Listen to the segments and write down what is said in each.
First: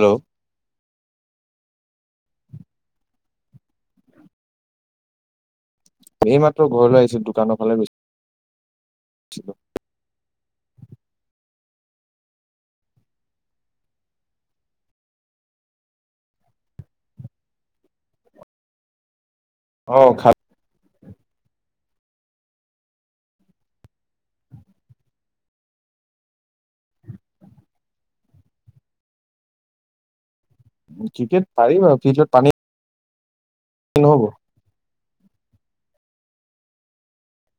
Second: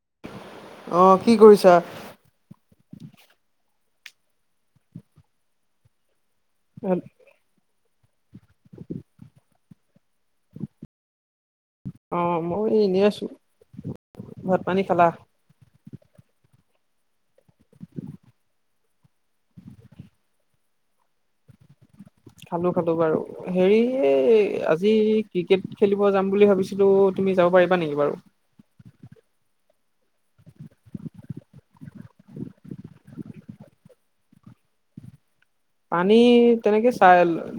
Hello অঁ কি কৰিছা! এই মাত্ৰ ঘৰলৈ আহিছিলো দোকানৰ ফালে গৈ [inaudible] [inaudible] অ', মই এনেই আছো, ভাত পানী খালা? অঁ খাল খালো, খালো বাৰু হেৰি আজি ক্ৰিকেট খেলিব যাম বুলি ভাবিছিলো। তুমি যাব পাৰিবা নেকি বাৰু ক্ৰিকেট পাৰিম আৰু ফিল্ডত পানী হ'ব। পানী তেনেকে চাই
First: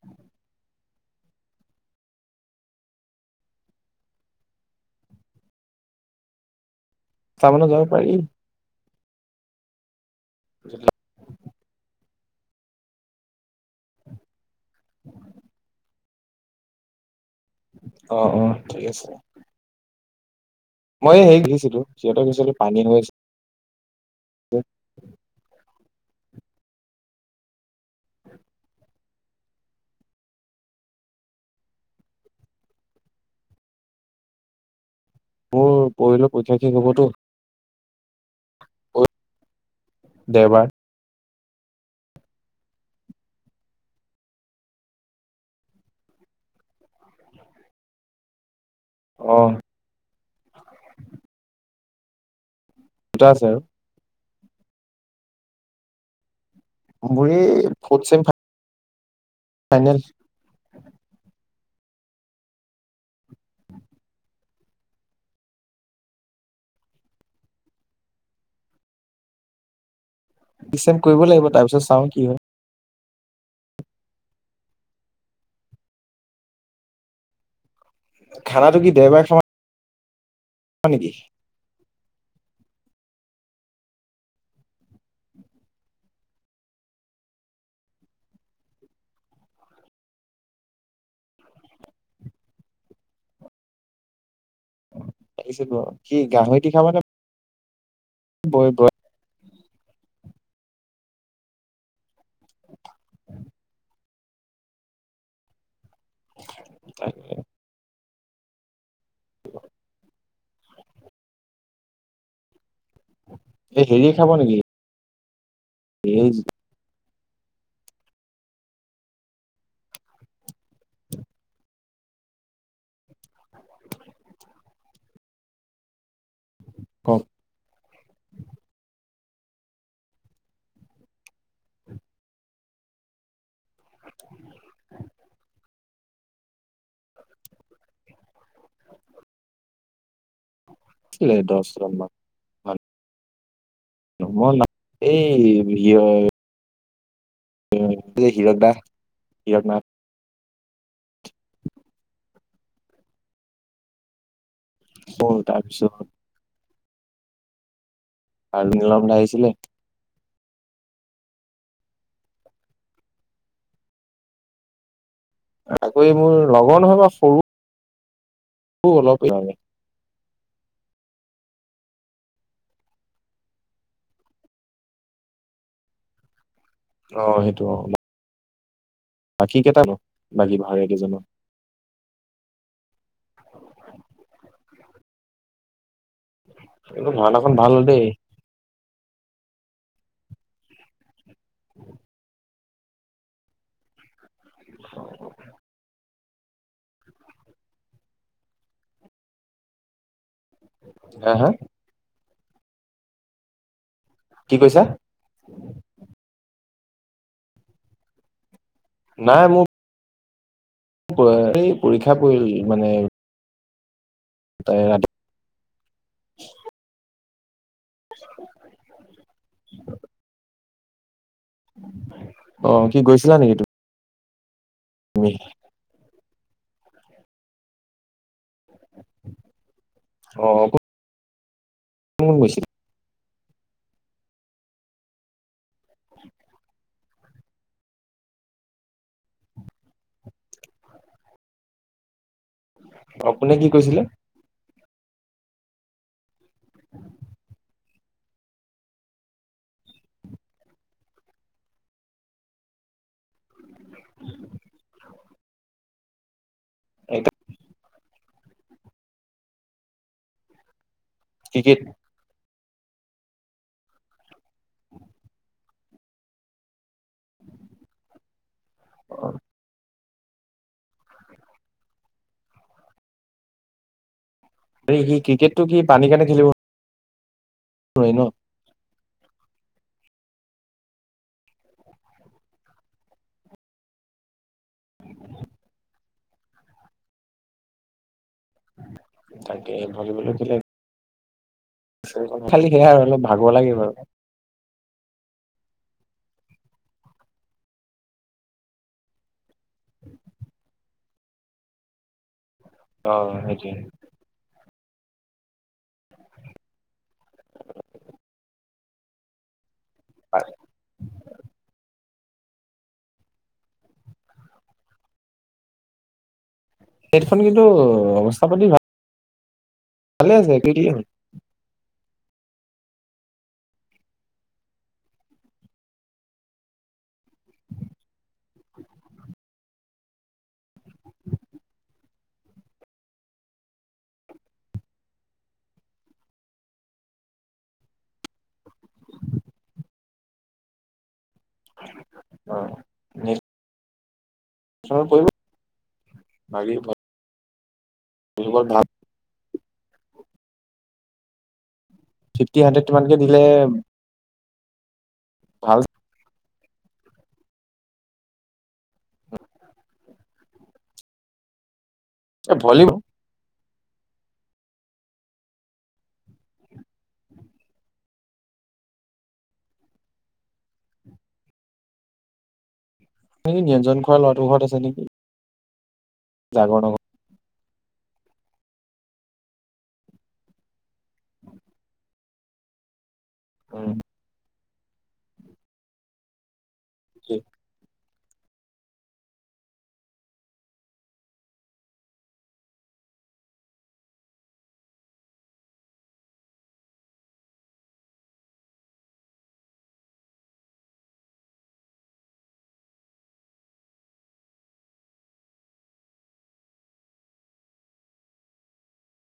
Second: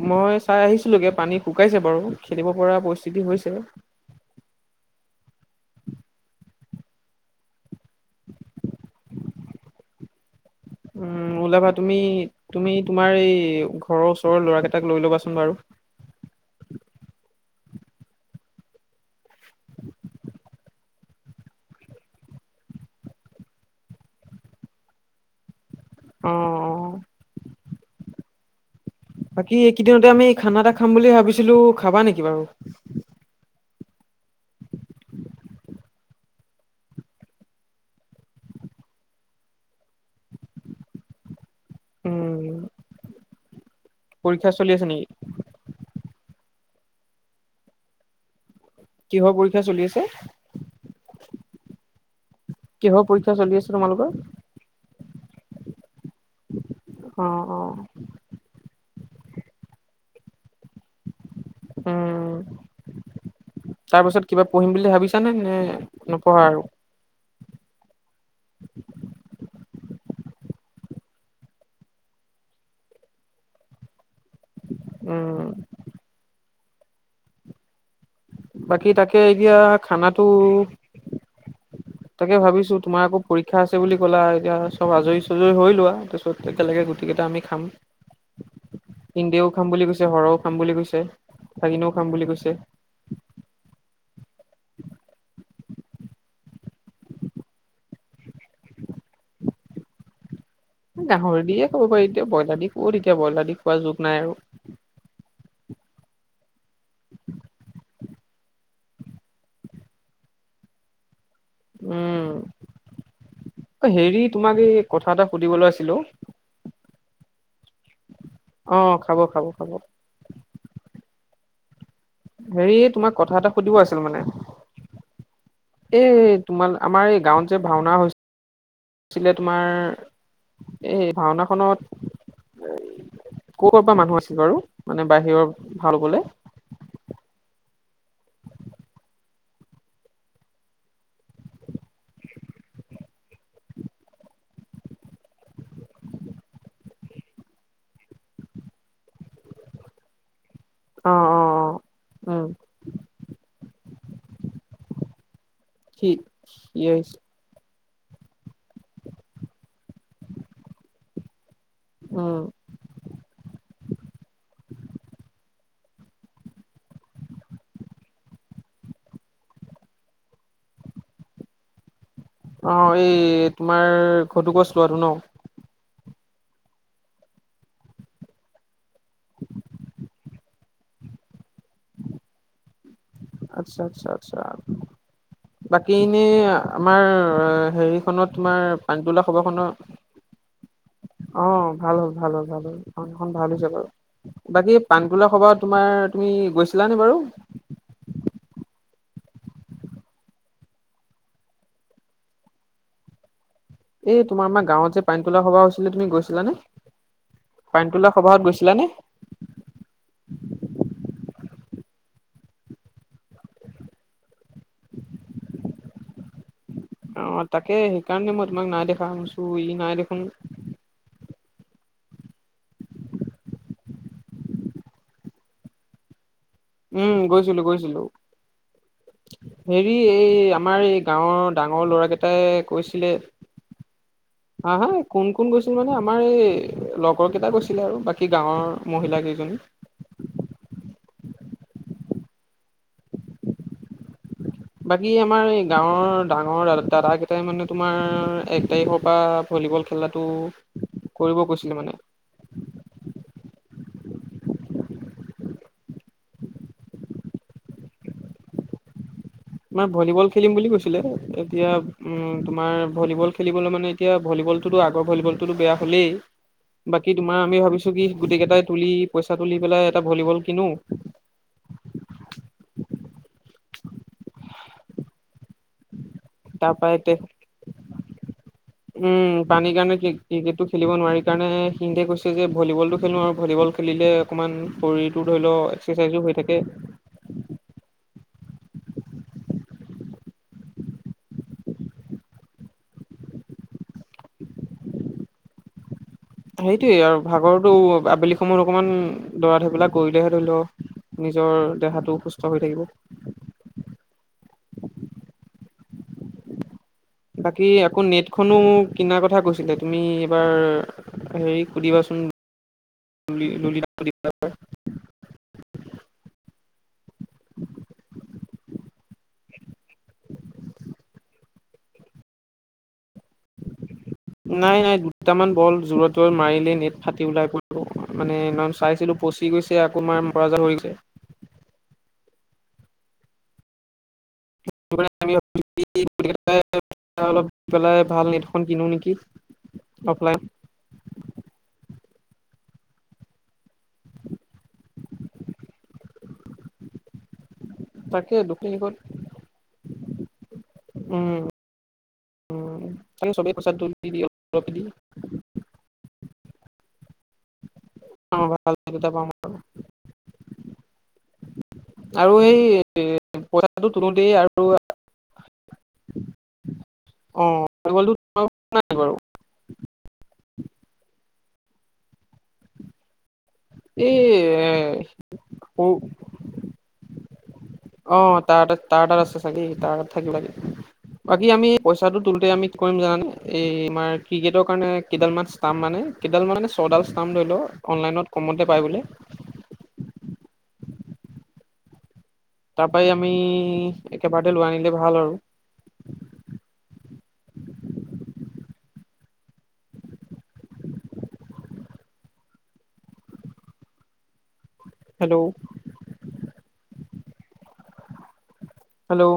মই চাই আহিছিলগে পানী শুকাইছে বাৰু খেলিব পৰা পইছা। চিতি হৈছে। তামানে যাব পাৰি। উম ওলাবা তুমি তুমি তোমাৰ এই ঘৰৰ ওচৰৰ ল'ৰা কেইটা তাক লৈ ল'বাচোন বাৰু অ', অ', ঠিক আছে। [inaudible] মই সেই গিছিলো সিহঁত গছিলো পানী হৈ অ', অ'। বাকী এইকেইদিনতে আমি খানা এটা খাম বুলি ভাবিছিলো খাবা নেকি বাৰু মোৰ পৰহিলৈ পৰীক্ষা শেষ হব তো দেওবাৰ উম পৰীক্ষা চলি আছে নেকি। কিহৰ অ পৰীক্ষা চলি আছে? কিহৰ দুটা পৰীক্ষা আৰু চলি আছে তোমালোকৰ? অ মোৰ অ এই ফৰ্থ চেম ফাইনেল উম। তাৰ পাছত কিবা পঢ়িম বুলি ভাবিছানে নে নপঢ়া আৰু। ডিচেন কৰিব লাগিব তাৰ পিছত চাওঁ কি হয় উম। খানাটো কি বাকী তাকে দেওবাৰে খাবা এতিয়া খানাটো। নেকি তাকে ভাবিছো তোমাৰ আকৌ পৰীক্ষা আছে বুলি ক'লা এতিয়া চব আজৰি চজৰি হৈ লোৱা তাছত একেলগে গোটেইকেইটা আমি খাম সিনডেও খাম বুলি কৈছে হৰও খাম বুলি কৈছে। ভাগিনেও খাম বুলি কৈছে। আহি যাব কি গাহৰিদি খাবনে বয় ব গাহৰি দিয়ে কব পাৰি এতিয়া ব্ৰইলাৰ দি ক'ত এতিয়া ব্ৰইলাৰ দি খোৱা যুগ নাই আৰু। তাকে। [inaudible] উম, এই অ হেৰি খাব নেকি তোমাক এই কথা এটা সুধিবলৈ আছিল অ। এই অ খাব খাব খাব। হেৰি তোমাক কথা এটা সুধিব আছিল মানে। এ তোমাৰ আমাৰ কম এই গাঁৱত যে ভাওনা হৈছ ছিলে তোমাৰ এই ভাওনাখনত এই কবাপা মানুহ আছিল বাৰু মানে বাহিৰৰ ভাল বোলে। ঠিলে দছ ৰন মান মই ন এই বি [unintelligible] হিৰক দা হিৰক নাথ অ অ অ উম [unintelligible] কি [unintelligible] আৰু নীলমদা আহিছিলে উম আকৌ ইমোৰ লগৰ নহয় বা সৰু অলপ লাগে অ এই তোমাৰ ঘটোকচ লোৱাটো ন অ সেইটো অ বাকী কেইটা বাও বাকী ভাৱৰীয়া কেইজনৰ আচ্ছা আচ্ছা আচ্ছা বাক কিনে আমাৰ কিন্তু ভাওনাখন ভাল হ'ল দেই হেৰিখনত তোমাৰ পানীতোলা সভাখনৰ [unintelligible] অ ভাল হল ভাল হল ভাল হল অ এখন ভাল হৈছে বাৰু বাকী পানীতোলা সবাহ তোমাৰ তুমি তুমি গৈছিলানে বাৰু হে হে এই তোমাৰ কি আমাৰ কৈছা গাঁৱত যে পানীতোলা সভা হৈছিলে তুমি গৈছিলানে পানীতোলা সবাহত গৈছিলানে নাই মোৰ [unintelligible] এই পৰীক্ষা পৰিল মানে তাৰে ৰাত অ তাকে সেইকাৰণে মই তোমাক নাই দেখা শছো ই নাই দেখোন অ কি গৈছিলা নেকি তুমি তুমি উম গৈছিলো গৈছিলো হেৰি এই অ আমাৰ কোন এই গাঁৱত ডাঙৰ কোন ল'ৰাকেইটাই গৈছিলা কৈছিলে হা হা কোন কোন গৈছিল মানে আমাৰ এই লগৰ কেইটা গৈছিলে আৰু বাকী গাঁৱৰ মহিলা কি কলি আপুনি কি কৈছিলে বাকী আমাৰ এই গাঁৱৰ ডাঙৰ দাদা কেইটাই মানে তোমাৰ এক তাৰিখৰ পৰা ভলীবল খেলাটো কৰিব কৈছিলে মানে [inaudible] একদম তোমাৰ ভলীবল খেলিম বুলি কৈছিলে এতিয়া ক্ৰিকেট উম তোমাৰ ভলীবল খেলিবলৈ মানে এতিয়া ভলীবলটোতো আগৰ ভলীবলটোতো বেয়া হলেই বাকী তোমাৰ আমি ভাবিছো কি গোটেই কেইটাই তুলি পইচা তুলি পেলাই এটা ভলীবল কিনো এই ক্ৰিকেটটো কি তাপাইতে পৰে ন উম পানীৰ কাৰণে ক্ৰিকেটটো খেলিব নোৱাৰি কাৰণে সিংধে কৈছে যে ভলীবল টো খেলো আৰু ভলীবল খেলিলে অকণমান শৰীৰটো ধৰি লওক এক্সাৰচাইজো হৈ থাকে। তাকে ভলীবলো খেলে খালি সেয়াই আৰু অলপ ভাগৰ লাগে বাৰু সেইটোয়ে আৰু ভাগৰতো আবেলি সময়ত অকমান দৌৰা ধপৰা কৰিলেহে ধৰি লও নিজৰ দেহাটো সুস্থ হৈ থাকিব অ সেইটো বাকী আকৌ নেটখনো কিনাৰ কথা কৈছিলে তুমি এইবাৰ হেৰি সুধিবাচোন। [unintelligible] হেডফোন কিন্তু অৱস্থা পাতি ভাল ভাল আছে পটি এ নাই নাই দুটামান বল জোৰত জত মাৰিলে নেট ফাটি ওলাই পৰিব মানে চাইছিলো পচি গৈছে আকৌ মাৰ বাৰাজা উৰিলে। [unintelligible] অলপ পেলাই ভাল নেটখন কিনো নেকি অফলাইন। অ নি [inaudible] পৰি বাকী তাকে ভলীবল ভাল দক্ষিণগত উম ফিফটি হাণ্ড্ৰেড মানকে দিলে ৰপ দি ভাল অ ভাল থে প আৰু এ সেই ভলীবল পইচাটো তনোতে আৰু আহ ভ নাই বাৰু [inaudible] ন ব্যঞ্জন এই খোৱা ল'ৰাটোৰ ঘৰত আছে নেকি সৰু জাগৰণ অ তাত ত তাত আছে চাগে তাত থাকিব লাগে বাকী আমি পইচাটো তোলোতে আমি কি কৰিম জানে এই আমাৰ উম, ক্ৰিকেটৰ কাৰণে কেইডালান ষ্টাম্প মানে কেইডাল মান মানে ছডাল ষ্টাম লয় লওঁ অনলাইনত। কমতে পায় বোলে তাৰপাই আমি একেবাৰতে লৈ আনিলে ভাল আৰু। [inaudible] হেল্ল'! হেল্ল'!